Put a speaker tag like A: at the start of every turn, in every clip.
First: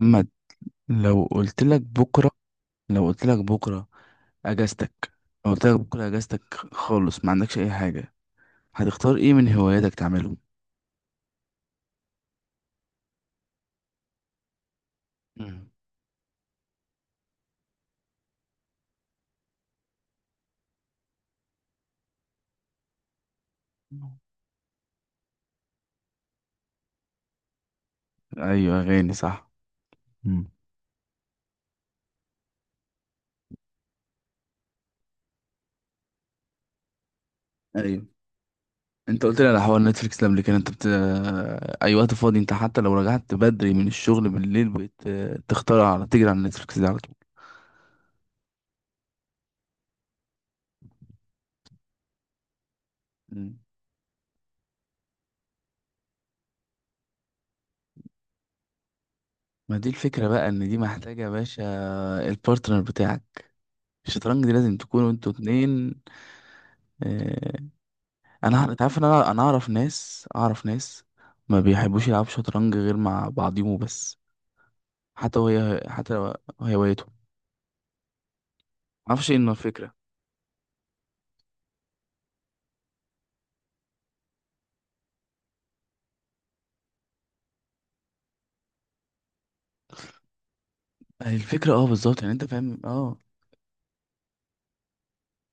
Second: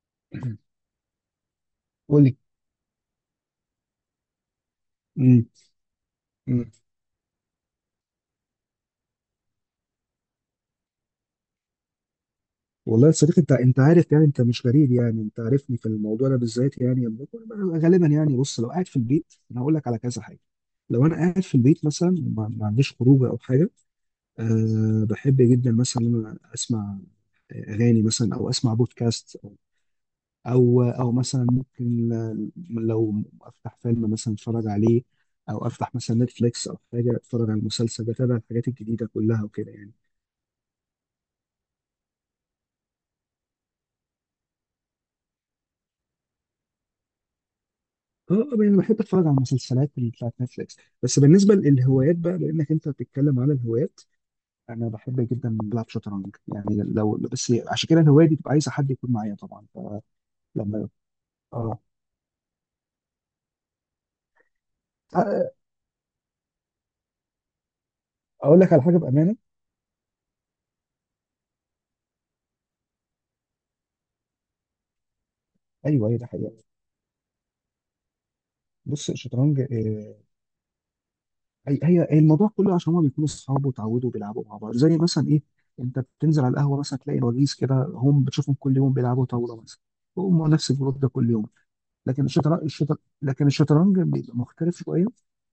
A: محمد، لو قلت لك
B: قول
A: بكره
B: لي.
A: لو قلت لك بكره اجازتك
B: مم.
A: لو قلت لك بكره اجازتك
B: مم.
A: خالص، ما عندكش اي حاجه، هتختار ايه من هواياتك تعمله؟
B: والله يا صديقي، انت عارف، يعني انت مش غريب، يعني انت
A: مم.
B: عارفني في الموضوع ده بالذات. يعني أنا غالبا، يعني بص، لو قاعد في البيت انا هقول لك على كذا حاجه. لو انا قاعد في البيت مثلا، ما عنديش خروج او حاجه. أه، بحب جدا مثلا ان انا اسمع اغاني مثلا، او اسمع
A: ايوه، اغاني
B: بودكاست،
A: صح.
B: او
A: مم.
B: او أو مثلا ممكن لو افتح فيلم مثلا اتفرج عليه، او افتح مثلا نتفليكس او حاجه، اتفرج على
A: ايوه،
B: المسلسل، بتابع الحاجات الجديده
A: انت قلت
B: كلها
A: لي على
B: وكده
A: حوار
B: يعني.
A: نتفليكس ده قبل كده، انت بت... اي وقت فاضي انت، حتى لو رجعت بدري من الشغل بالليل، بقيت تختار تجري على نتفليكس ده على طول.
B: اه، انا بحب اتفرج على المسلسلات اللي بتاعت نتفليكس. بس بالنسبه للهوايات بقى، لانك انت بتتكلم على
A: مم.
B: الهوايات، انا بحب جدا بلعب شطرنج يعني. لو بس عشان كده الهوايه دي بتبقى عايزه حد يكون معايا طبعا.
A: ما دي الفكره بقى، ان دي
B: فلما
A: محتاجه يا باشا،
B: اه
A: البارتنر بتاعك. الشطرنج دي لازم تكونوا انتوا
B: أ-
A: اتنين. آه، انا
B: اقول
A: أعرف-
B: لك
A: انت
B: على حاجه
A: عارف ان انا
B: بامانه.
A: انا اعرف ناس، ما بيحبوش يلعبوا شطرنج غير مع بعضيهم بس. حتى وهي،
B: ايوه،
A: حتى
B: هي ده
A: لو
B: حقيقه.
A: هوايتهم. ما
B: بص
A: اعرفش ايه إنه
B: الشطرنج،
A: الفكره.
B: هي الموضوع كله عشان هما بيكونوا صحاب، وتعودوا بيلعبوا مع بعض، زي مثلا ايه، انت بتنزل على القهوه مثلا تلاقي وجيز كده، هم بتشوفهم كل يوم بيلعبوا طاوله مثلا. هم نفس الجروب ده كل يوم.
A: الفكره اه بالظبط،
B: لكن
A: يعني انت فاهم اه.
B: الشطرنج بيبقى مختلف شويه.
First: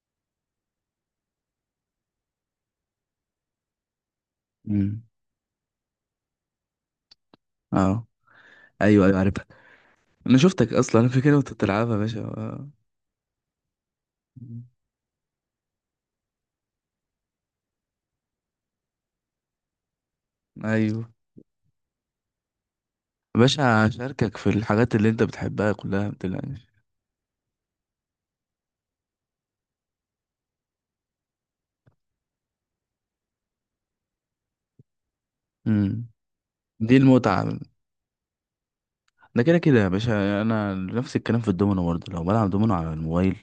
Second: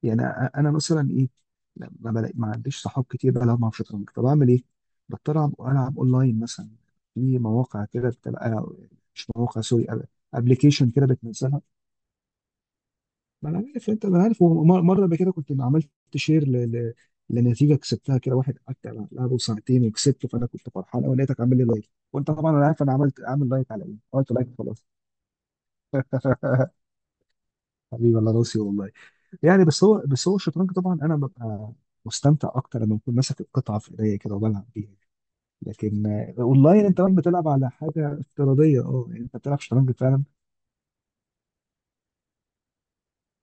B: يعني انا مثلا ايه، لا، ما عنديش صحاب كتير بلعب معاهم شطرنج، فبعمل ايه؟
A: امم.
B: بضطر العب اونلاين مثلا، في مواقع
A: اه،
B: كده بتبقى.
A: ايوه ايوه
B: مش
A: عارفها.
B: مواقع، سوري،
A: انا شفتك
B: ابلكيشن
A: اصلا،
B: كده
A: انا فاكر وانت
B: بتنزلها.
A: بتلعبها يا باشا آه.
B: ما انا عارف انت،
A: مم.
B: مره قبل كده كنت عملت شير لنتيجه كسبتها كده، واحد قعدت العبه ساعتين وكسبته، فانا كنت
A: ايوه
B: فرحان قوي لقيتك عامل لي لايك. وانت طبعا انا عارف، انا عملت
A: يا
B: عامل لايك على
A: باشا،
B: ايه، عملت
A: اشاركك في
B: لايك خلاص.
A: الحاجات اللي انت بتحبها كلها، ما تقلقش.
B: حبيبي الله راسي والله. يعني بس هو الشطرنج طبعا انا ببقى مستمتع اكتر لما بكون ماسك القطعه في ايديا كده وبلعب بيها. لكن
A: امم،
B: اونلاين
A: دي
B: انت بقى
A: المتعه.
B: بتلعب على حاجه افتراضيه، يعني انت
A: ده كده
B: بتلعب
A: كده يا
B: شطرنج فعلا.
A: باشا، انا نفس الكلام في الدومينو برضه، لو بلعب دومينو على الموبايل،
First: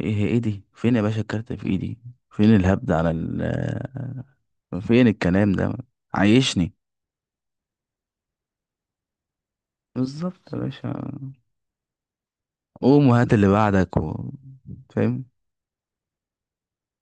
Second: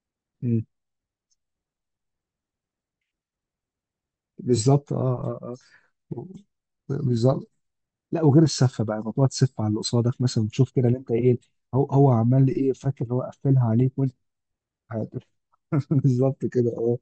A: ايه ايه دي؟
B: مم.
A: فين يا باشا الكارت في ايدي؟ فين الهبد على ال آه،
B: بالظبط، اه
A: فين الكلام
B: اه.
A: ده؟
B: اه،
A: عايشني.
B: بالظبط. لا، وغير السفه بقى، موضوع تسف على اللي قصادك مثلا،
A: بالظبط يا
B: تشوف كده
A: باشا.
B: اللي انت ايه، هو عمال ايه فاكر،
A: قوم
B: هو
A: وهات اللي
B: قفلها عليك
A: بعدك
B: وانت.
A: و... فاهم.
B: بالظبط كده، اه.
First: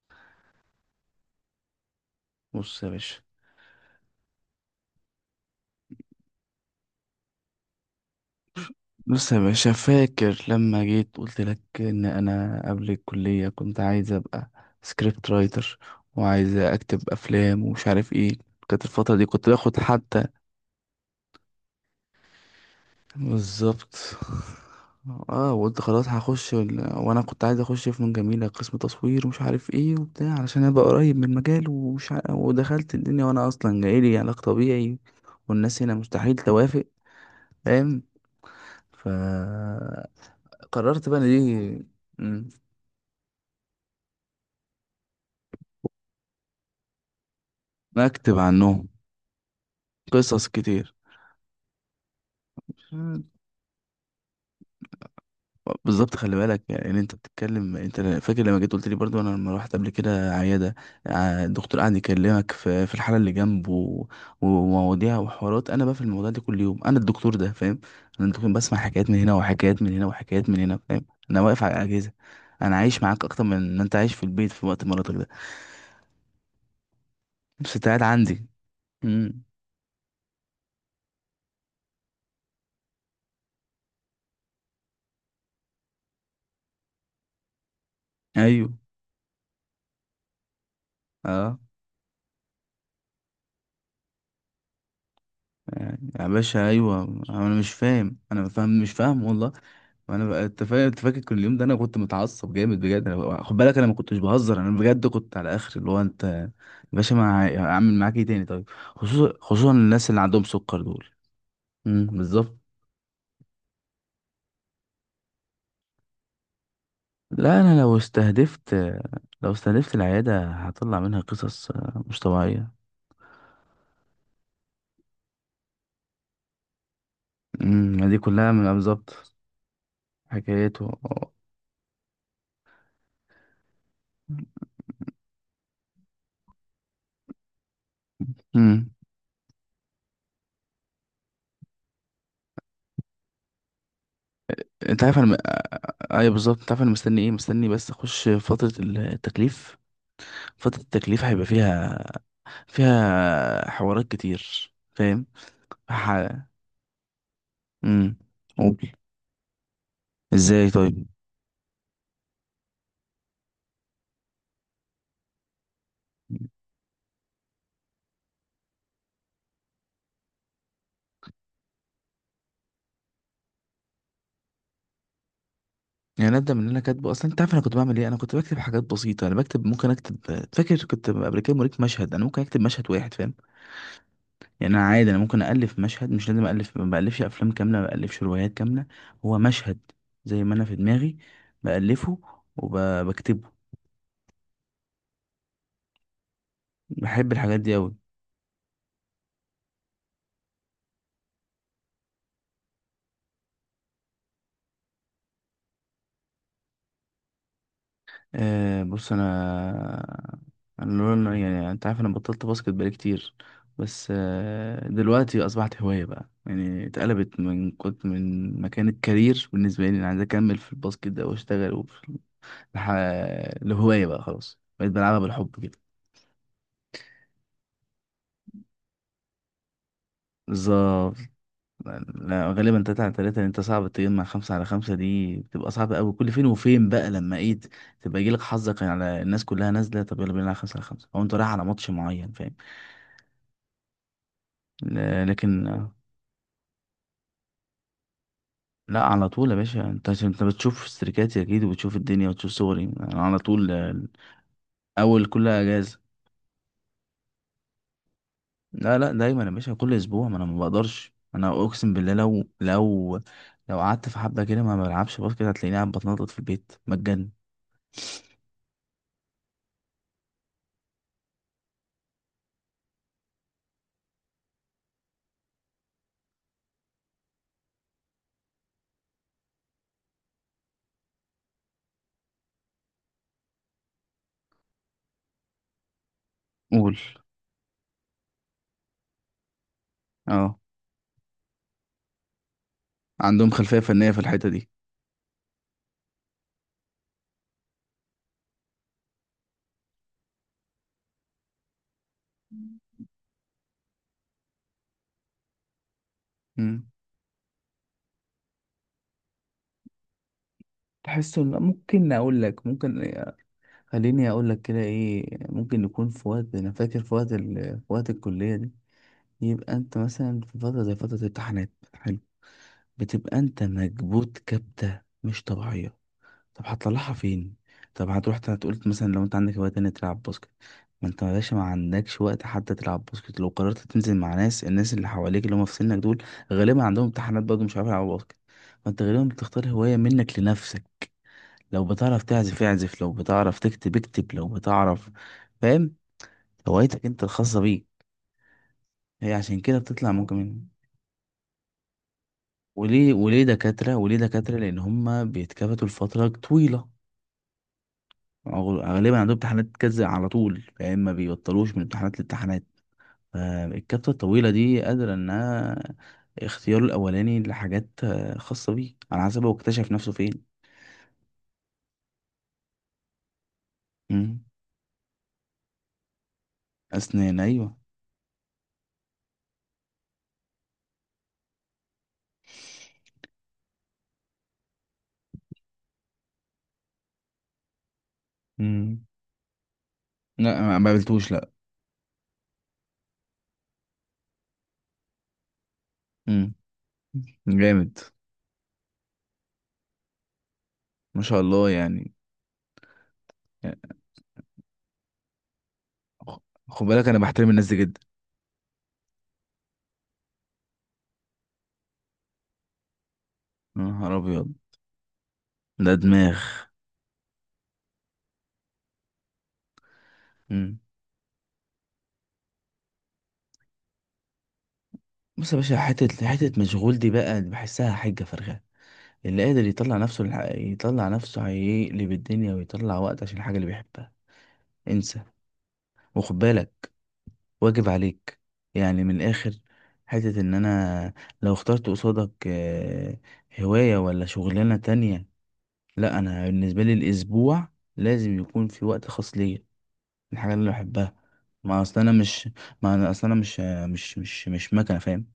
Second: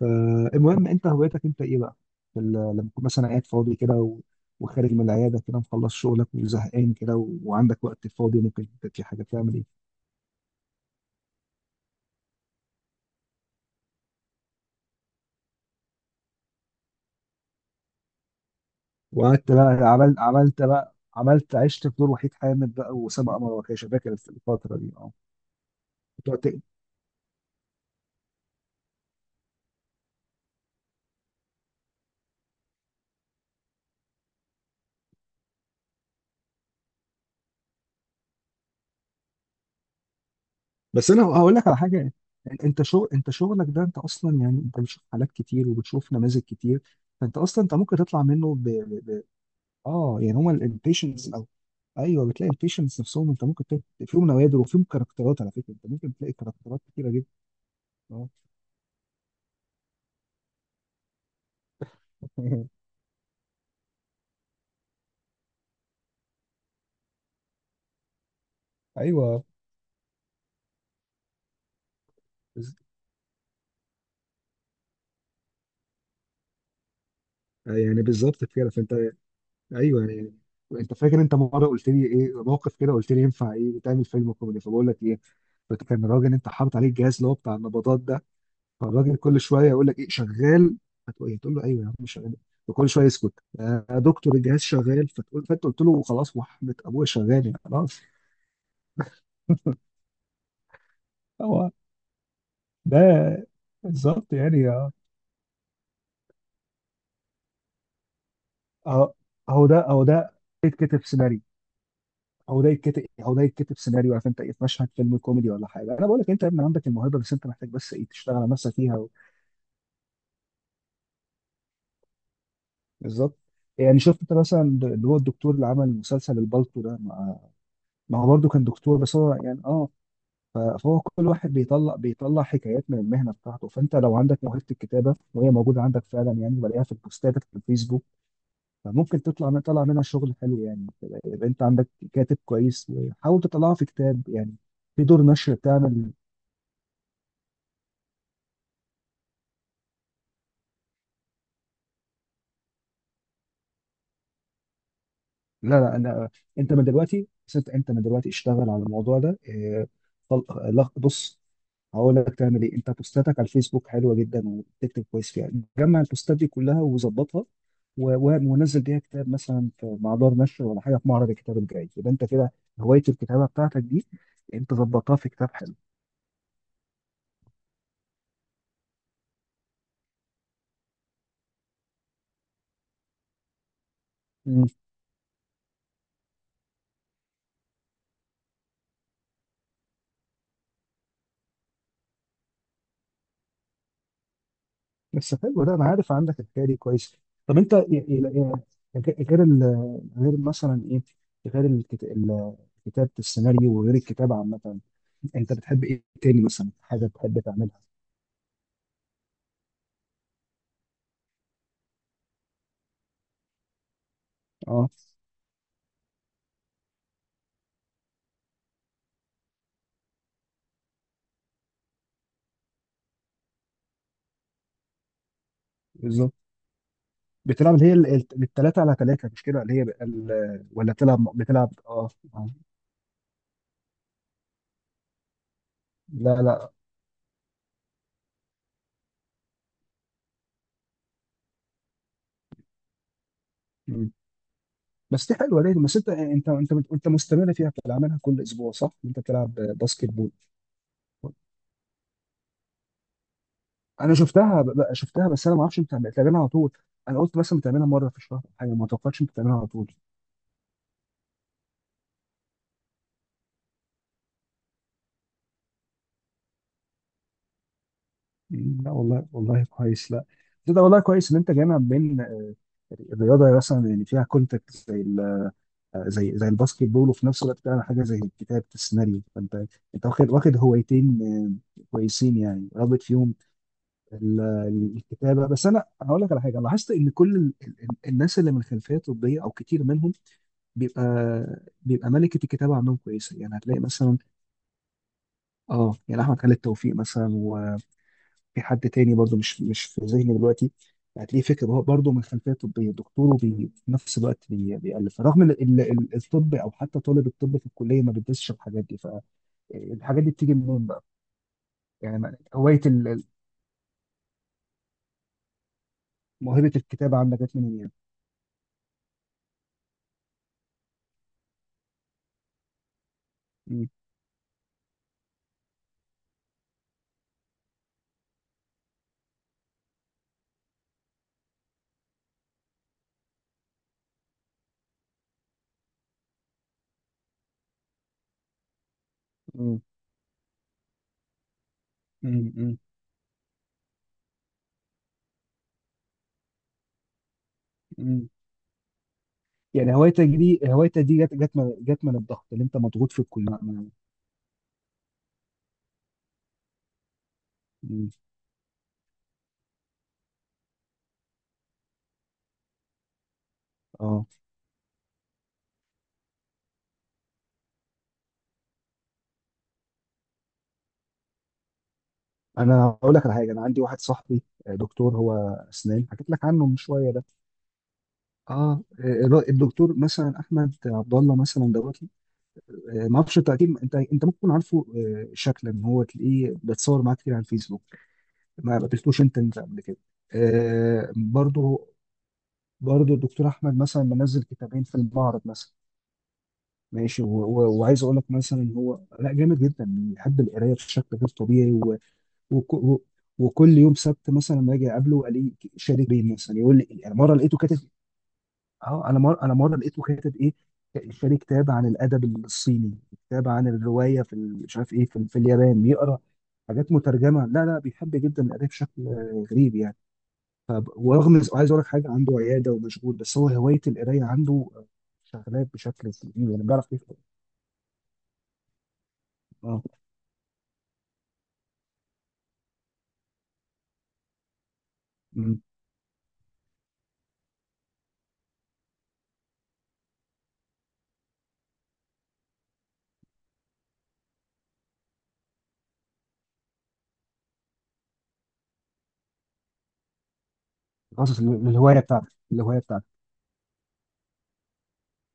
B: فالمهم انت، هوايتك انت ايه بقى؟
A: بص يا
B: لما تكون
A: باشا.
B: مثلا قاعد فاضي كده و... وخارج من العياده كده، مخلص شغلك وزهقان كده و... وعندك وقت فاضي، ممكن انت في حاجه
A: بص يا
B: تعمل ايه؟
A: باشا، فاكر لما جيت قلت لك ان انا قبل الكلية كنت عايز ابقى سكريبت رايتر، وعايز اكتب افلام ومش عارف ايه. كانت الفترة دي كنت
B: وقعدت
A: باخد
B: بقى عملت
A: حتى.
B: عملت بقى عملت عشت في دور وحيد حامد بقى، وسام قمر، وكاشه فاكر
A: بالظبط.
B: الفتره دي.
A: اه، وقلت خلاص
B: اه،
A: هخش ال... وانا كنت عايز اخش فنون جميله قسم تصوير ومش عارف ايه وبتاع، علشان ابقى قريب من المجال ومش ع... ودخلت الدنيا وانا اصلا جايلي علاج طبيعي، والناس هنا مستحيل توافق. فاهم. فقررت
B: بس
A: بقى
B: انا
A: ان
B: هقول لك على
A: دي.
B: حاجه.
A: مم،
B: انت شغلك ده، انت اصلا يعني انت بتشوف حالات كتير وبتشوف نماذج كتير. فانت اصلا انت ممكن تطلع
A: اكتب
B: منه ب...
A: عنهم.
B: ب... ب... اه، يعني
A: قصص
B: هما
A: كتير.
B: البيشنس او. ايوه، بتلاقي البيشنس نفسهم، انت ممكن تلاقي فيهم نوادر وفيهم كاركترات. على فكره، انت ممكن
A: بالظبط،
B: تلاقي
A: خلي بالك
B: كاركترات
A: يعني، إن
B: كتيره
A: انت
B: جدا.
A: بتتكلم، انت
B: اه.
A: فاكر لما جيت قلت لي برضو، انا لما رحت قبل كده عياده، ع- الدكتور قعد يكلمك في الحاله اللي جنبه و- ومواضيع وحوارات. انا بقى في الموضوع ده كل يوم. انا الدكتور ده، فاهم؟ انا الدكتور، بسمع حكايات من هنا
B: ايوه،
A: وحكايات من هنا وحكايات من هنا، فاهم؟ انا واقف على الاجهزه.
B: بز-
A: انا عايش معاك اكتر من ان انت عايش في البيت في وقت مراتك ده، بس انت قاعد
B: يعني بالظبط
A: عندي.
B: كده فانت.
A: امم.
B: ايوه يعني. انت فاكر انت مره قلت لي، ايه موقف كده قلت لي، ينفع ايه تعمل فيلم كوميدي، فبقول لك ايه، كان الراجل انت حاطط عليه الجهاز اللي هو بتاع النبضات ده.
A: ايوه.
B: فالراجل كل شويه يقول لك ايه، شغال؟ فتقول إيه؟ تقول
A: اه.
B: له ايوه يا عم شغال. وكل شويه يسكت، يا دكتور الجهاز شغال؟ فانت قلت له
A: يا
B: خلاص،
A: باشا
B: وحدة
A: ايوه،
B: ابويا شغال
A: انا
B: يعني،
A: مش
B: خلاص.
A: فاهم، انا فاهم مش فاهم والله. انا بقى- انت فاهم، انت فاكر كل اليوم ده،
B: هو
A: انا كنت متعصب جامد
B: ده
A: بجد. انا بقى- خد بالك انا ما كنتش
B: بالظبط
A: بهزر،
B: يعني.
A: انا
B: اه
A: بجد كنت على اخر، اللي هو، انت يا باشا ما ه- هعمل معاك ايه تاني طيب؟
B: اهو
A: خصوصا
B: اهو ده اهو
A: الناس اللي
B: ده
A: عندهم سكر
B: يتكتب
A: دول.
B: سيناريو.
A: امم، بالظبط.
B: اهو ده يتكتب إيه؟ اهو ده يتكتب سيناريو. عارف انت ايه، في مشهد فيلم كوميدي ولا حاجه. انا بقول لك، انت يا ابني عندك الموهبه، بس انت
A: لا،
B: محتاج
A: انا
B: بس
A: لو
B: ايه، تشتغل على
A: استهدفت،
B: نفسك فيها.
A: لو استهدفت العياده، هطلع منها قصص آه، مش طبيعيه.
B: بالظبط. يعني شفت انت مثلا اللي هو الدكتور اللي عمل مسلسل البالتو ده، ما
A: امم،
B: ما
A: دي
B: هو برضه
A: كلها
B: كان
A: من،
B: دكتور، بس هو
A: بالظبط،
B: يعني
A: حكايته.
B: فهو كل واحد بيطلع حكايات من المهنه بتاعته. فانت لو عندك موهبه الكتابه وهي موجوده عندك فعلا، يعني بلاقيها في البوستات في الفيسبوك،
A: امم.
B: فممكن تطلع من طلع منها شغل حلو يعني. يبقى انت عندك كاتب كويس، وحاول تطلعه في كتاب يعني، في
A: انت عارف
B: دور
A: انا م...
B: نشر
A: آه،
B: تعمل.
A: ايوه بالظبط، انت عارف انا مستني ايه؟ مستني بس اخش فترة التكليف. فترة التكليف هيبقى فيها، فيها حوارات كتير، فاهم؟
B: لا لا،
A: ح...
B: أنا... أنت من
A: امم،
B: دلوقتي اشتغل على
A: قول،
B: الموضوع ده.
A: ازاي طيب؟
B: بص، هقول لك تعمل إيه. أنت بوستاتك على الفيسبوك حلوة جدا وبتكتب كويس فيها. جمع البوستات دي كلها وظبطها و- و- ونزل بيها كتاب مثلا مع دار نشر ولا حاجة في معرض الكتاب الجاي. يبقى أنت كده هواية الكتابة بتاعتك دي أنت ظبطتها في كتاب.
A: يعني ابدا من اللي انا كاتبه اصلا. انت عارف انا كنت بعمل ايه؟ انا كنت بكتب حاجات بسيطه، انا بكتب، ممكن اكتب. فاكر كنت قبل كده موريك مشهد، انا ممكن اكتب مشهد واحد، فاهم؟
B: حلو.
A: يعني انا عادي، انا ممكن الف مشهد، مش لازم الف، ما بالفش افلام كامله، ما بالفش روايات كامله. هو مشهد، زي ما انا في دماغي، بالفه وبكتبه.
B: بس حلو ده، انا عارف عندك الحكايه دي كويس.
A: بحب
B: طب
A: الحاجات
B: انت
A: دي أوي.
B: غير ال غير مثلا ايه غير الكت- ال- كتابه السيناريو وغير الكتابه عامه، انت بتحب ايه تاني مثلا حاجه بتحب تعملها؟
A: أه بص أنا، أنا لون- يعني أنت عارف، أنا بطلت باسكت بقالي كتير، بس أه
B: اه،
A: دلوقتي أصبحت هواية بقى. يعني اتقلبت، من كنت من مكان الكارير بالنسبة لي، أنا عايز أكمل في الباسكت ده وأشتغل، وفي الح... لهواية بقى، خلاص بقيت بلعبها بالحب كده.
B: بالظبط. بتلعب اللي هي الثلاثه على ثلاثه مش كده، اللي هي بقى ولا
A: بالظبط.
B: بتلعب اه. آه.
A: لا، غالبا تلاتة على تلاتة، لأن انت صعب تجمع خمسة على خمسة. دي بتبقى صعبة أوي، كل
B: لا
A: فين
B: لا.
A: وفين بقى، لما ايه، تبقى يجيلك حظك على الناس كلها نازلة، طب يلا بينا على خمسة على خمسة، أو أنت رايح على ماتش معين، فاهم؟
B: مم.
A: ل-
B: بس دي حلوه
A: لكن
B: ليه،
A: آه،
B: بس انت مستمر فيها بتلعبها كل اسبوع، صح؟
A: لا
B: انت
A: على طول
B: بتلعب
A: يا باشا.
B: باسكت
A: انت عشان
B: بول.
A: انت بتشوف استريكاتي أكيد، وبتشوف الدنيا وتشوف صوري، أنا على طول آه،
B: انا شفتها ب- ب-
A: أول
B: شفتها بس
A: كل
B: انا ما اعرفش انت
A: أجازة.
B: بتعملها على طول. انا قلت مثلا بتعملها مره في الشهر أو حاجه، ما
A: لا لا
B: توقعتش انت
A: دايما يا
B: بتعملها على
A: باشا، كل
B: طول.
A: أسبوع. ما أنا ما بقدرش، أنا أقسم بالله لو لو قعدت في حبة كده ما بلعبش باسكت، هتلاقيني قاعد بتنطط في البيت مجان.
B: مم، لا والله والله كويس. لا، ده والله كويس ان انت جامع بين الرياضه مثلا اللي فيها كونتاكت زي ال- زي زي الباسكت بول، وفي نفس الوقت بتعمل حاجه زي كتابه السيناريو. فانت انت واخد هوايتين كويسين يعني، رابط فيهم الكتابه. بس انا هقول لك على حاجه، لاحظت
A: قول.
B: ان كل الناس اللي من خلفيه طبيه او كتير منهم
A: اه،
B: بيبقى بيبقى ملكة الكتابة عندهم كويسة.
A: عندهم
B: يعني هتلاقي
A: خلفية فنية
B: مثلا
A: في الحتة دي.
B: اه يعني أحمد خالد توفيق مثلا، وفي حد تاني برضو مش في ذهني دلوقتي، هتلاقيه فكر، هو برضه من خلفية طبية دكتور، وفي نفس الوقت بيألف، رغم إن الطب أو
A: مم.
B: حتى طالب الطب في الكلية ما بيدرسش الحاجات دي. فالحاجات دي بتيجي منين بقى؟
A: تحس ان ممكن
B: يعني
A: اقول لك، ممكن خليني اقول لك كده، ايه ممكن نكون في وقت، انا
B: موهبة
A: فاكر في
B: الكتابة
A: وقت
B: عندك
A: ال...
B: جت منين يعني؟
A: في وقت الكلية دي. يبقى انت مثلا في فترة زي فترة الامتحانات، حلو، بتبقى انت
B: م-
A: مكبوت كبتة مش طبيعية. طب هتطلعها فين؟ طب هتروح تقول مثلا لو انت عندك هواية تانية تلعب باسكت؟ ما انت يا باشا ما عندكش وقت حتى تلعب باسكت. لو قررت تنزل مع ناس، الناس اللي حواليك اللي هم في سنك دول، غالبا عندهم امتحانات برضه، مش عارفين يلعبوا باسكت. فانت غالبا بتختار
B: م-
A: هواية منك لنفسك. لو بتعرف
B: م-
A: تعزف
B: م-
A: اعزف، لو بتعرف تكتب اكتب، لو بتعرف، فاهم؟ هوايتك انت الخاصة بيك،
B: م.
A: هي عشان كده
B: يعني
A: بتطلع
B: هوايتك
A: ممكن
B: دي
A: منها.
B: هوايتك دي جت من الضغط اللي انت مضغوط
A: وليه
B: في الكلية م-
A: وليه دكاترة؟ لأن هم بيتكبتوا لفترة طويلة.
B: م.
A: أغ- غالبا عندهم امتحانات كذا على طول، فاهم؟ ما بيبطلوش من امتحانات لامتحانات. فالكبسة
B: اه،
A: الطويلة دي قادرة انها اختياره الاولاني لحاجات آه، خاصة بيه، على حسب هو اكتشف نفسه فين.
B: انا اقول لك على حاجه. انا عندي واحد
A: مم.
B: صاحبي دكتور هو اسنان، حكيت لك عنه من شويه ده.
A: اسنان، ايوه.
B: الدكتور مثلا احمد عبد الله مثلا دوت. ما اعرفش انت اكيد، انت ممكن تكون عارفه شكلا، ان هو تلاقيه بيتصور معاه كتير على الفيسبوك. ما
A: مم.
B: قابلتوش انت قبل كده؟
A: لا، ما قابلتوش لا.
B: برضه. برضه الدكتور احمد مثلا منزل كتابين في المعرض مثلا،
A: مم.
B: ماشي، و- و-
A: جامد،
B: وعايز اقول لك مثلا هو، لا، جامد جدا بيحب القرايه بشكل
A: ما
B: غير
A: شاء الله
B: طبيعي
A: يعني.
B: وك... و... وكل يوم سبت مثلا لما اجي اقابله الاقيه شارك بيه
A: خ-
B: مثلا، يقول
A: خد
B: لي
A: بالك
B: انا
A: انا
B: مره
A: بحترم
B: لقيته
A: الناس دي
B: كاتب.
A: جدا.
B: اه، انا مره لقيته كاتب ايه، شاري كتاب عن الادب الصيني، كتاب عن
A: يا نهار
B: الروايه
A: ابيض،
B: مش عارف ايه في اليابان،
A: ده
B: بيقرا
A: دماغ.
B: حاجات مترجمه. لا لا، بيحب جدا القرايه بشكل غريب يعني.
A: مم.
B: طب ورغم عايز اقول لك حاجه، عنده عياده ومشغول، بس هو هوايه القرايه عنده
A: بص يا
B: شغلاه
A: باشا،
B: بشكل
A: حتة
B: كبير يعني، بيعرف
A: مشغول دي
B: يكتب.
A: بقى، بحسها حجة فارغة. اللي قادر
B: اه.
A: يطلع نفسه للح... يطلع نفسه، هيقلب الدنيا ويطلع وقت عشان الحاجة اللي بيحبها. انسى.
B: مم.
A: وخد بالك، واجب عليك، يعني من الآخر. حتة إن أنا لو اخترت قصادك آه، هواية ولا شغلانة تانية، لا، أنا بالنسبة لي الأسبوع لازم يكون في وقت خاص ليا، الحاجة اللي بحبها.
B: خاصة
A: ما
B: الهوايه
A: أصل أنا
B: بتاعته
A: مش،
B: الهوايه
A: ما
B: بتاعته
A: أنا أصل أنا مش، مش مكنة، فاهم؟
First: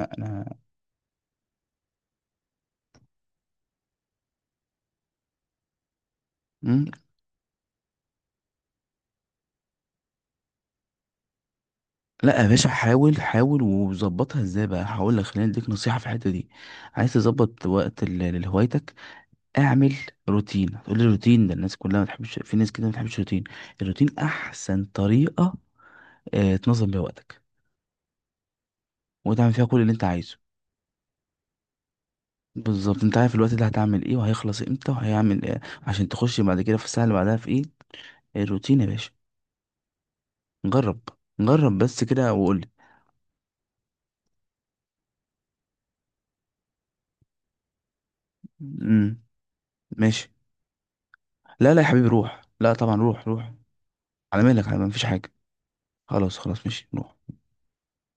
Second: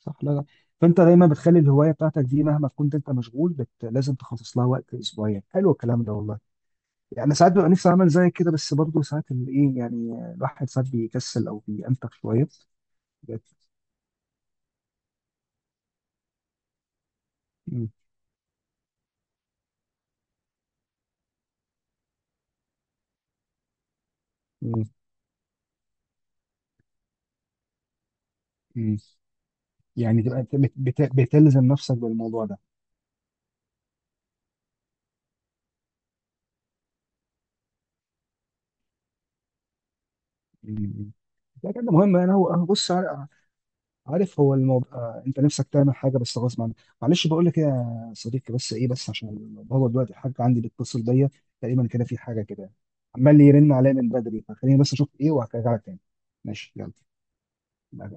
B: صح، لا لا. فانت دايما بتخلي الهوايه بتاعتك دي مهما كنت انت مشغول، لازم تخصص لها وقت اسبوعيا. حلو الكلام ده والله.
A: أنا.
B: يعني ساعات ببقى نفسي اعمل زي كده، بس برضه ساعات ايه يعني، الواحد ساعات بيكسل او بينتخ
A: لا
B: شويه.
A: يا باشا، حاول،
B: بت...
A: حاول وظبطها. ازاي بقى؟ هقول لك، خلينا اديك نصيحه في الحته دي. عايز تظبط
B: م-
A: وقت ال- لهوايتك، اعمل روتين. هتقول لي روتين ده الناس كلها ما تحبش، في ناس كده ما بتحبش الروتين. الروتين
B: م-
A: احسن طريقه آه تنظم بيها وقتك،
B: م.
A: وتعمل فيها كل اللي انت
B: يعني
A: عايزه.
B: تبقى بتلزم نفسك بالموضوع ده.
A: بالظبط، انت عارف الوقت ده هتعمل ايه، وهيخلص امتى، وهيعمل ايه عشان تخش بعد كده في الساعه اللي بعدها في ايه. الروتين يا باشا،
B: م-
A: جرب.
B: م.
A: جرب
B: لكن ده
A: بس
B: مهم.
A: كده
B: انا هو
A: وقول
B: أنا
A: لي.
B: بص، عارف هو الموضوع، انت نفسك تعمل حاجه بس غصب عنك. معلش، بقول لك ايه يا صديقي بس، ايه بس
A: امم،
B: عشان هو دلوقتي
A: ماشي.
B: الحاج عندي بيتصل بيا،
A: لا لا يا
B: تقريبا كده
A: حبيبي
B: في
A: روح،
B: حاجه كده،
A: لا طبعا روح
B: عمال
A: روح.
B: يرن عليا من بدري،
A: على مالك، على
B: فخليني
A: ما
B: بس
A: فيش
B: اشوف ايه
A: حاجه.
B: وهرجع لك تاني.
A: خلاص خلاص
B: ماشي
A: ماشي
B: يلا.
A: نروح.